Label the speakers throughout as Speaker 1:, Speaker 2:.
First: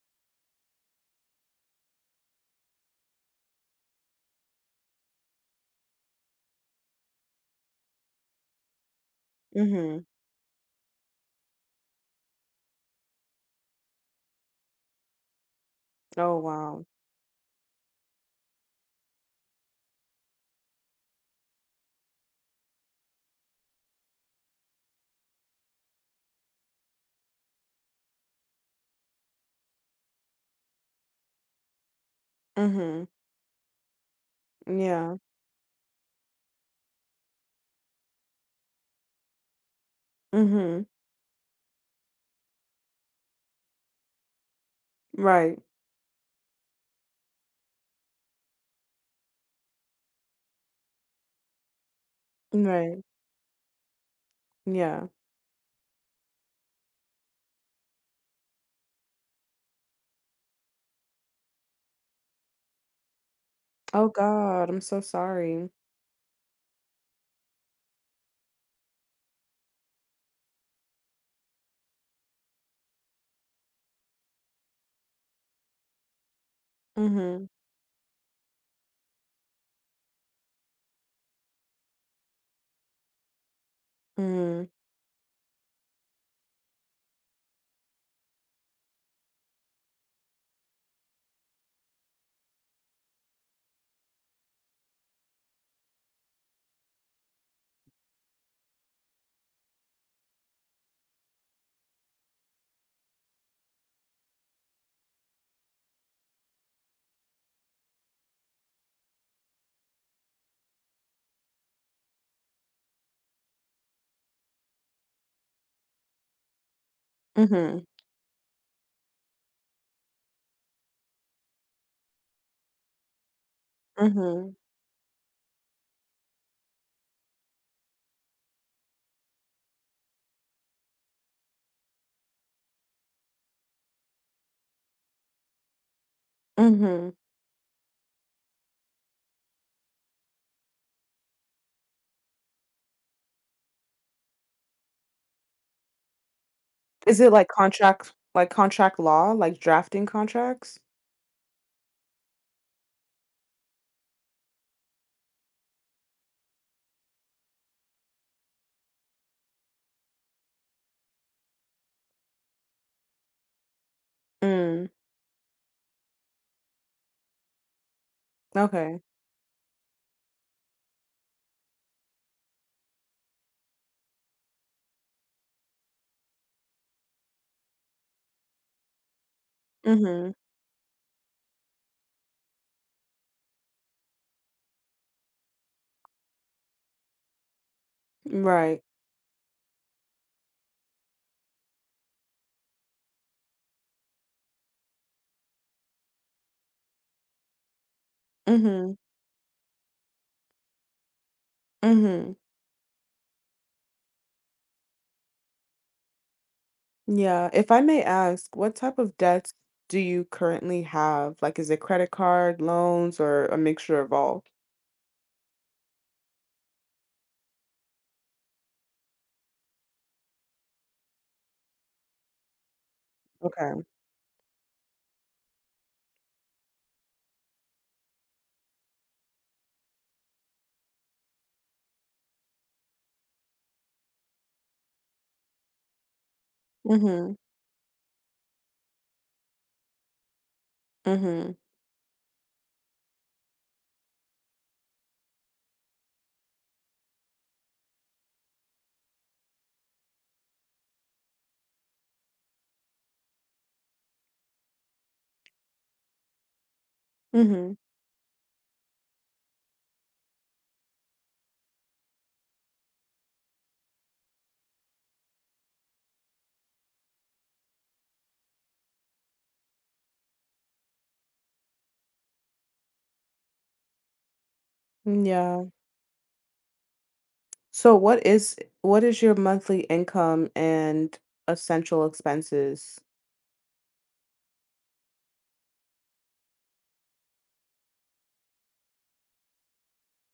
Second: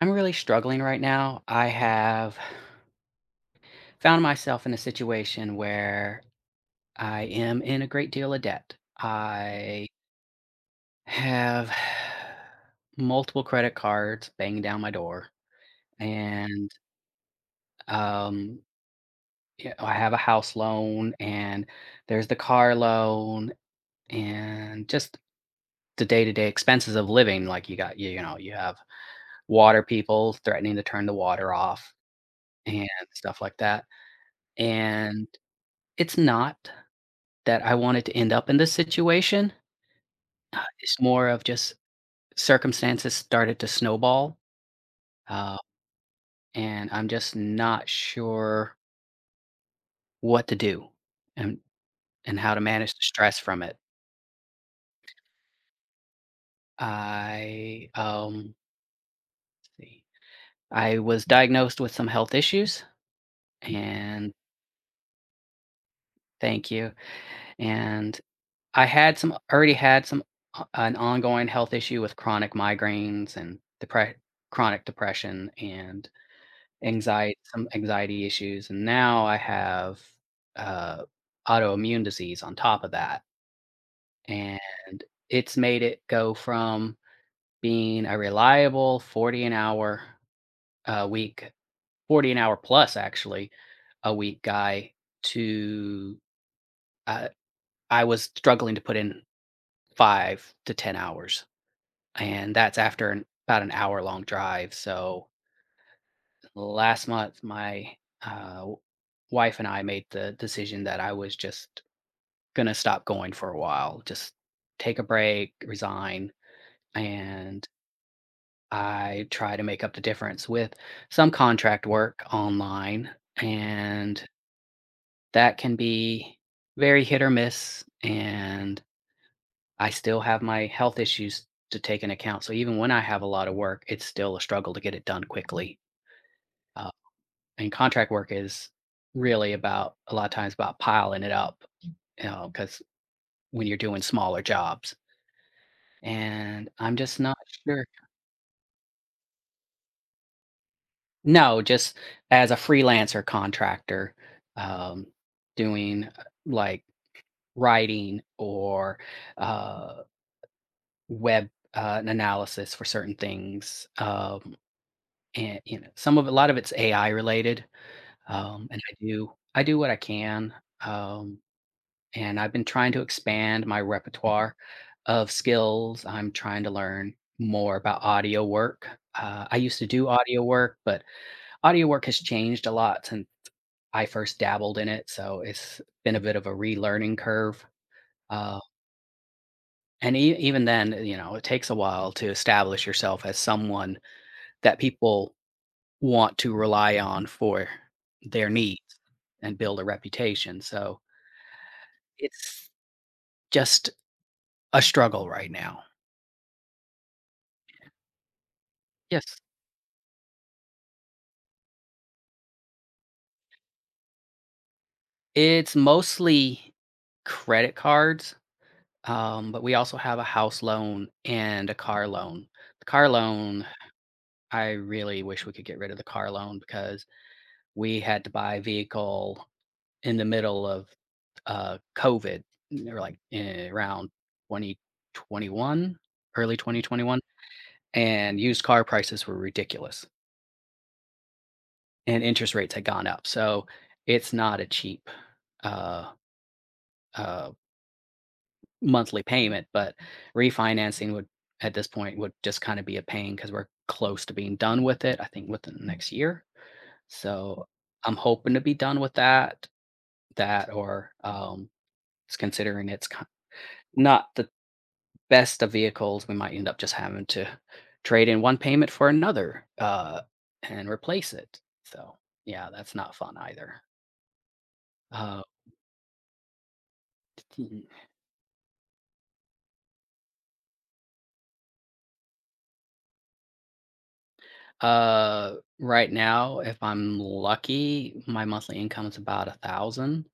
Speaker 1: I'm really struggling right now. I have found myself in a situation where I am in a great deal of debt. I
Speaker 2: Mhm.
Speaker 1: have multiple credit cards banging down my door,
Speaker 2: Oh,
Speaker 1: and
Speaker 2: wow.
Speaker 1: um, yeah, I have a house loan, and there's the car loan, and just the day to day expenses of living. Like you got, you know, you have water people threatening to turn the water off and
Speaker 2: Mhm.
Speaker 1: stuff like that.
Speaker 2: Yeah.
Speaker 1: And it's not that I wanted to end up in this situation. uh,
Speaker 2: Mhm.
Speaker 1: it's more of just circumstances started to snowball. uh,
Speaker 2: Right.
Speaker 1: and I'm just not sure what to do and and how to manage the
Speaker 2: Right.
Speaker 1: stress from it.
Speaker 2: Yeah.
Speaker 1: I, um, let's see, I was diagnosed with some health issues.
Speaker 2: Oh
Speaker 1: And
Speaker 2: God, I'm so sorry.
Speaker 1: Thank you. And I had some already had some o an ongoing health issue with chronic migraines and depre chronic depression and Anxiety
Speaker 2: Mhm.
Speaker 1: some anxiety issues, and now I have, uh, autoimmune disease on top of that, and
Speaker 2: Mhm.
Speaker 1: it's made it go from being a reliable 40 an hour a week 40 an hour plus actually, a week guy to, uh, I was struggling to put in 5 to 10 hours, and that's after an about an hour-long drive. So last month my uh, w- wife and I made the decision that I was just going to stop going for a while, just take a break, resign. And
Speaker 2: Mhm.
Speaker 1: I try to make up the difference with some contract work online. And
Speaker 2: Mhm.
Speaker 1: that can be very hit or miss. And I still have my health issues to take into account. So even when I have a lot of work, it's still a struggle to get it done quickly.
Speaker 2: Mhm.
Speaker 1: And contract work is really about a lot of times about piling it up, you know, because when you're doing smaller jobs. And I'm
Speaker 2: Is
Speaker 1: just
Speaker 2: it
Speaker 1: not
Speaker 2: like
Speaker 1: sure.
Speaker 2: contract, like contract law, like drafting contracts?
Speaker 1: No, just as a freelancer contractor, um, doing like writing or uh, web an analysis for certain things. Um,
Speaker 2: Mm.
Speaker 1: and some of a lot of it's AI related. And
Speaker 2: Okay.
Speaker 1: I do what I can. Um, and I've been trying to expand my repertoire of skills. I'm trying to learn more about audio work. I used to do
Speaker 2: Mhm.
Speaker 1: audio work, but audio work has changed a lot since I first dabbled in it. So it's been a bit of a relearning curve. Uh,
Speaker 2: Right.
Speaker 1: and even then, it takes a while to establish yourself as someone that people want to rely on for their needs
Speaker 2: Mhm.
Speaker 1: and build a reputation. So
Speaker 2: Mhm.
Speaker 1: it's just a struggle right now.
Speaker 2: Yeah. If I may ask, what type of
Speaker 1: Yes.
Speaker 2: debts do you currently have? Like, is it credit card, loans, or a mixture of all?
Speaker 1: It's mostly credit cards, but we also have a house loan and a car loan. The car loan,
Speaker 2: Okay.
Speaker 1: I really wish we could get rid of the car loan because we had to buy a vehicle in the middle of COVID, or like around 2021, early 2021,
Speaker 2: Mhm.
Speaker 1: and used car prices were ridiculous
Speaker 2: Mhm.
Speaker 1: and interest rates had gone up. So it's not a cheap uh, uh, monthly payment, but refinancing would at this point would just kind of be a pain because we're close to being done with it. I think within the next year, so
Speaker 2: Mhm.
Speaker 1: I'm hoping to be done with that. That or it's considering it's not the best of vehicles, we might end up just having to trade in one payment for another, and replace it. So yeah, that's not fun either. Uh,
Speaker 2: Yeah. So what is your monthly income and essential expenses?
Speaker 1: Right now, if I'm lucky, my monthly income is about 1,000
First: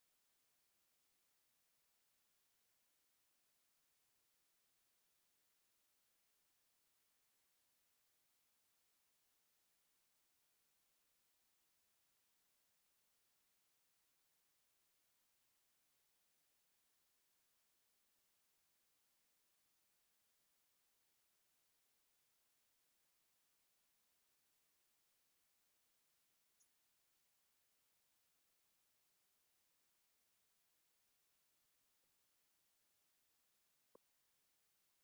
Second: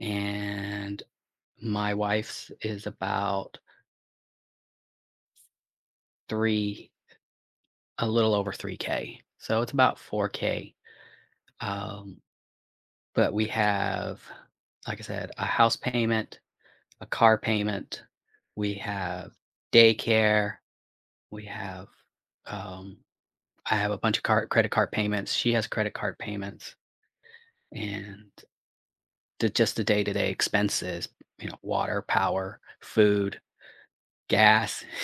Speaker 1: and my wife's is about 3 a little over 3K. So it's about 4K. Um, but we have, like I said, a house payment, a car payment, we have daycare, we have, um I have a bunch of card credit card payments, she has credit card payments, and the just the day-to-day expenses, water, power, food, gas.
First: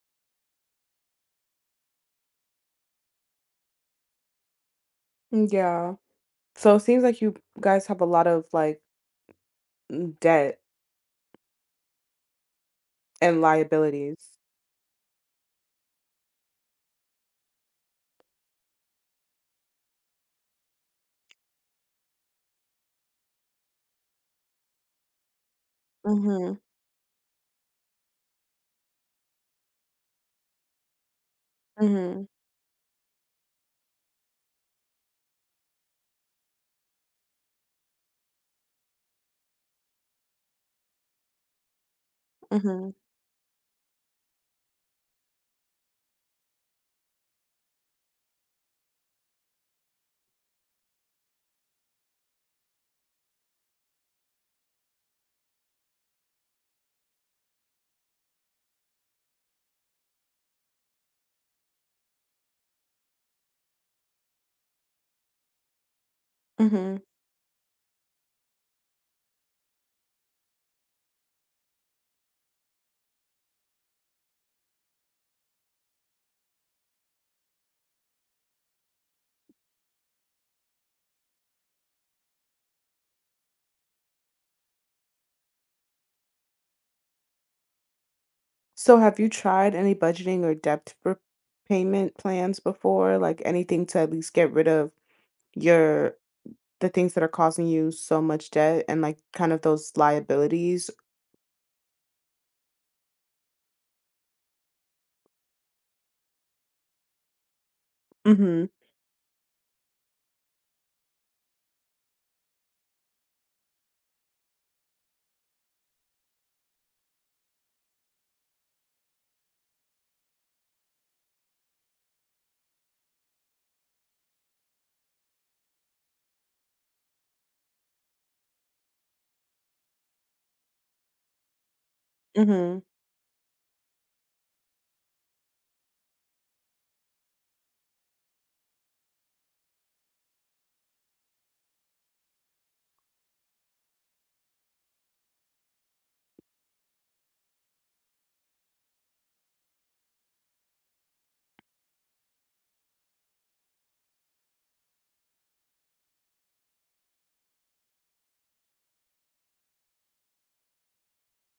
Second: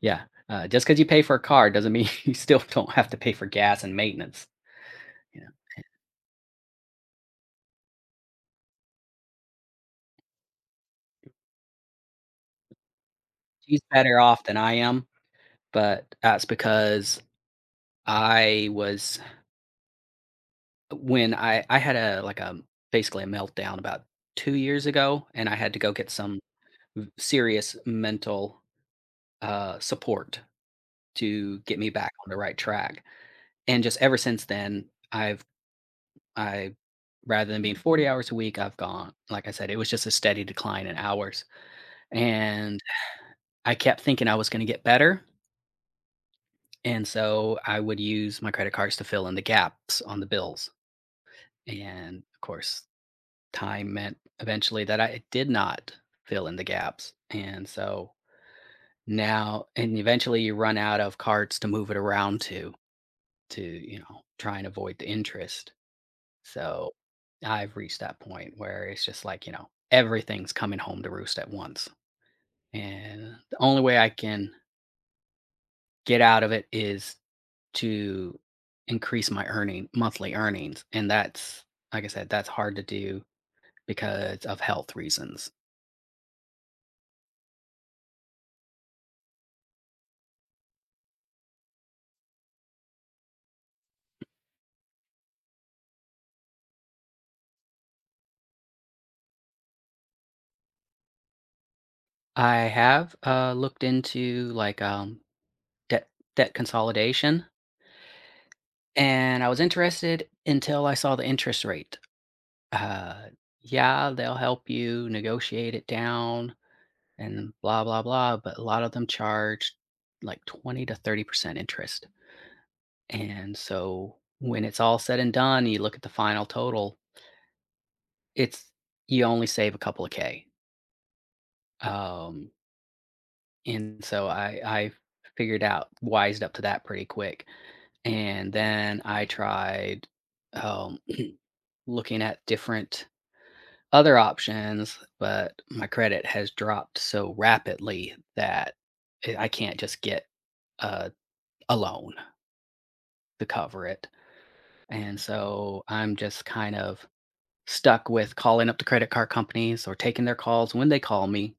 Speaker 1: Yeah, just because you pay for a car doesn't mean you still don't have to pay for gas and maintenance, you know?
Speaker 2: Yeah. So it seems like you guys have a lot of, like, debt and
Speaker 1: She's better
Speaker 2: liabilities.
Speaker 1: off than I am, but that's because I was when I had a, like, a basically a meltdown about 2 years ago, and I had to go get some
Speaker 2: Mhm.
Speaker 1: serious mental support to get me back
Speaker 2: Mhm.
Speaker 1: on the right track. And just ever since then, I've I, rather than being 40 hours a week, I've gone, like I said, it was just a steady decline in hours. And
Speaker 2: Mhm.
Speaker 1: I kept thinking I was going to get better, and so I would use my credit cards to fill in the gaps on the bills. And of course, time meant eventually that I did not fill in the gaps. And so now, and eventually you run out of cards to move it around to, try and avoid the interest. So
Speaker 2: Mhm.
Speaker 1: I've reached that point where it's just like, everything's coming home to roost at once. And the only way I can get out of it is to increase my earning monthly earnings. And that's, like I said, that's hard to do because of health reasons.
Speaker 2: So have you tried any budgeting or debt repayment plans before? Like, anything to at least get rid of your the things that are causing you so much debt and like kind of those liabilities?
Speaker 1: I have looked into like debt debt consolidation,
Speaker 2: Mhm.
Speaker 1: and I was interested until I saw the interest rate. Uh, yeah, they'll help you negotiate it down and blah, blah, blah. But a lot of them charge like 20 to 30% interest. And so when it's all said and done, you look at the final total, it's you only save a couple of K. Um,
Speaker 2: Mhm.
Speaker 1: and so I figured out, wised up to that pretty quick. And then I tried um, looking at different other options, but my credit has dropped so rapidly that I can't just get a, a loan to cover it. And so I'm just kind of stuck with calling up the credit card companies or taking their calls when they call me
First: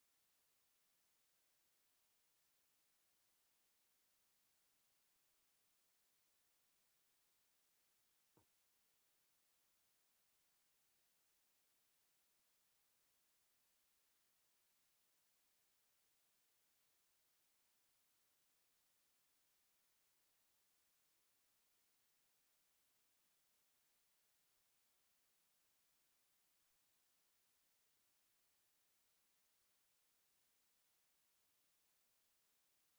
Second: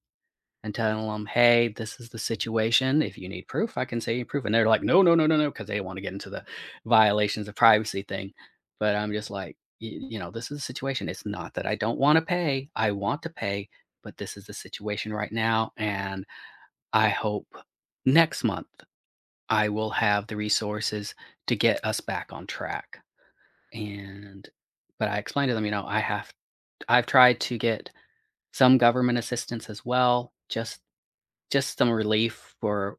Speaker 1: and tell them, "Hey, this is the situation. If you need proof, I can say you proof." And they're like, "No, no, no, no, no," because they want to get into the violations of privacy thing. But I'm just like, this is the situation. It's not that I don't want to pay. I want to pay, but this is the situation right now, and I hope next month I will have the resources to get us back on track. And but I explained to them, I've tried to get some government assistance as well, just some relief for,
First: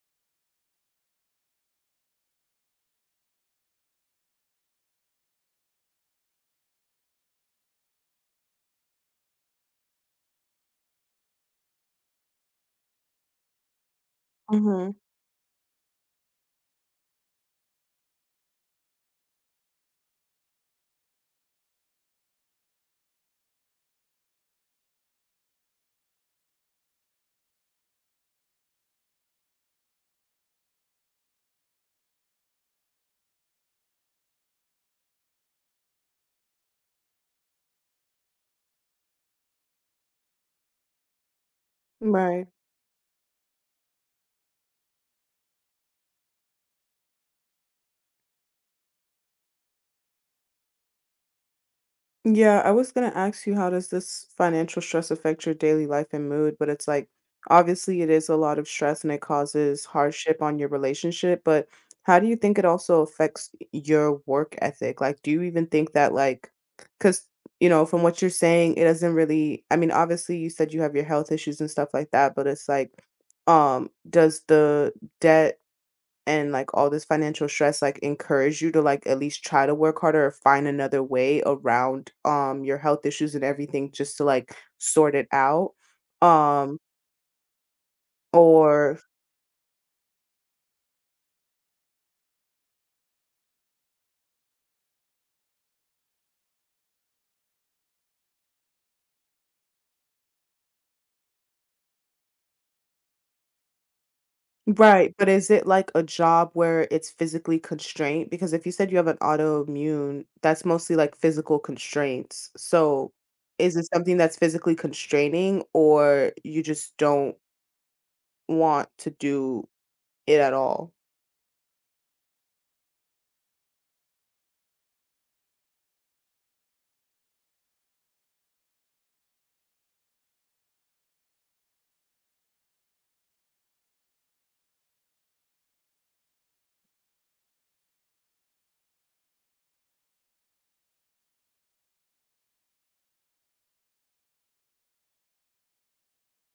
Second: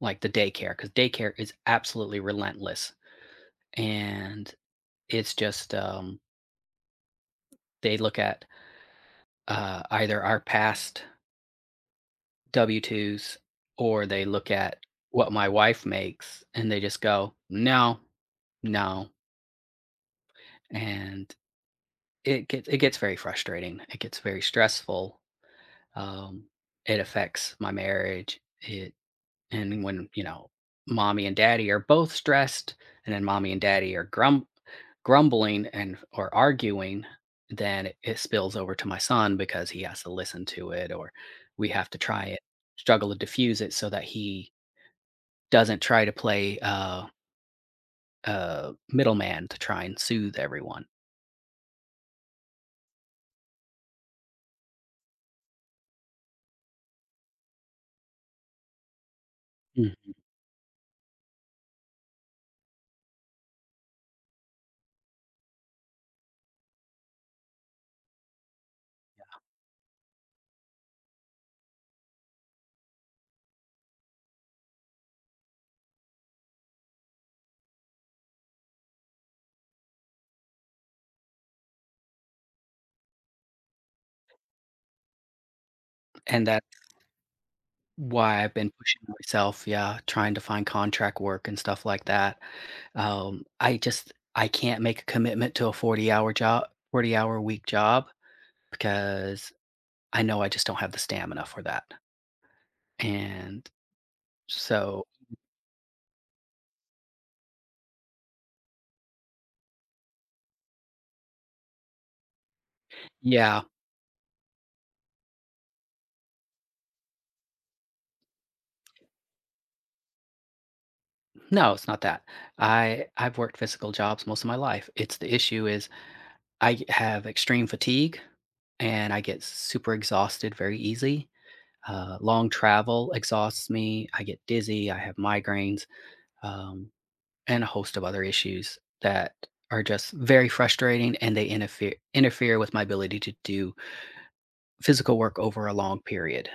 Speaker 1: like, the daycare, because daycare is absolutely relentless, and it's just, they look at, either our past W-2s or they look at
Speaker 2: Mhm.
Speaker 1: what my wife makes, and they just go, "No, no," and it gets very frustrating. It gets very stressful. Um, it affects my marriage. It And when, mommy and daddy are both stressed, and then mommy and daddy are grumbling and or arguing, then it spills over to my son because he has to listen to it, or we have to try it,
Speaker 2: Right.
Speaker 1: struggle to diffuse it so that he doesn't try to play middleman to try and soothe everyone.
Speaker 2: Yeah, I was gonna ask you, how does this financial stress affect your daily life and mood? But it's like, obviously it is a lot of stress and it causes
Speaker 1: Mm.
Speaker 2: hardship on your relationship, but how do you think it also affects your work ethic? Like, do you even think that like, because you know, from what you're saying, it doesn't really, I mean, obviously you said you have your health issues and stuff like that, but it's like, does the debt and like all this financial stress like encourage you to like at least try to work harder or find another way around your health issues and everything just to like sort it out,
Speaker 1: And that
Speaker 2: um
Speaker 1: Why I've been
Speaker 2: or
Speaker 1: pushing myself, yeah, trying to find contract work and stuff like that. I can't make a commitment to a 40-hour week job because I know I just don't have the stamina for that, and so
Speaker 2: right, but is it like a job where it's physically constrained? Because if you said you have an autoimmune, that's mostly like physical constraints, so
Speaker 1: yeah.
Speaker 2: is it something that's physically constraining, or you just don't want to do it at all?
Speaker 1: No, it's not that. I've worked physical jobs most of my life. It's the issue is I have extreme fatigue, and I get super exhausted very easy. Long travel exhausts me, I get dizzy, I have migraines, um, and a host of other issues that are just very frustrating, and they interfere with my ability to do physical work over a long period.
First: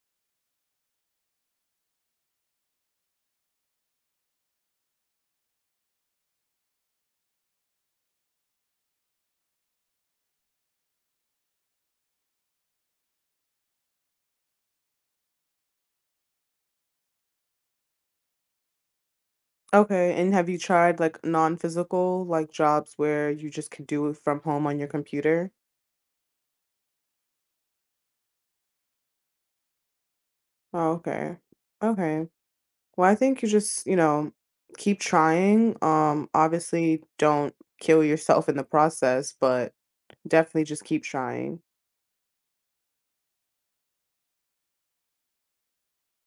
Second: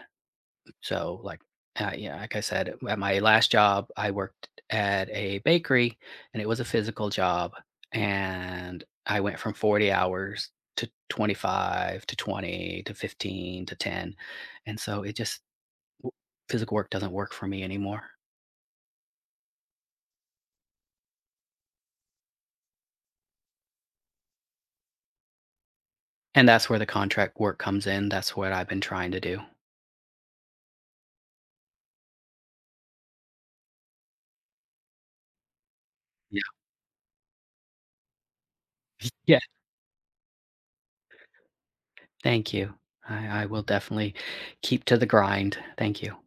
Speaker 1: So, like, yeah, like I said, at my last job, I worked at a bakery, and it was a physical job, and I went from 40 hours to 25 to 20 to 15 to 10. And so it just w- physical work doesn't work for me anymore,
Speaker 2: Okay, and have you tried like non-physical, like jobs where you just can do it from home on your computer?
Speaker 1: and that's where the contract work comes in. That's what I've been trying to do.
Speaker 2: Oh, okay. Okay. Well, I think you just, you know, keep trying.
Speaker 1: Yeah.
Speaker 2: Obviously don't kill yourself in the process,
Speaker 1: Yeah.
Speaker 2: but definitely just keep trying.
Speaker 1: Thank you. I will definitely keep to the grind. Thank you.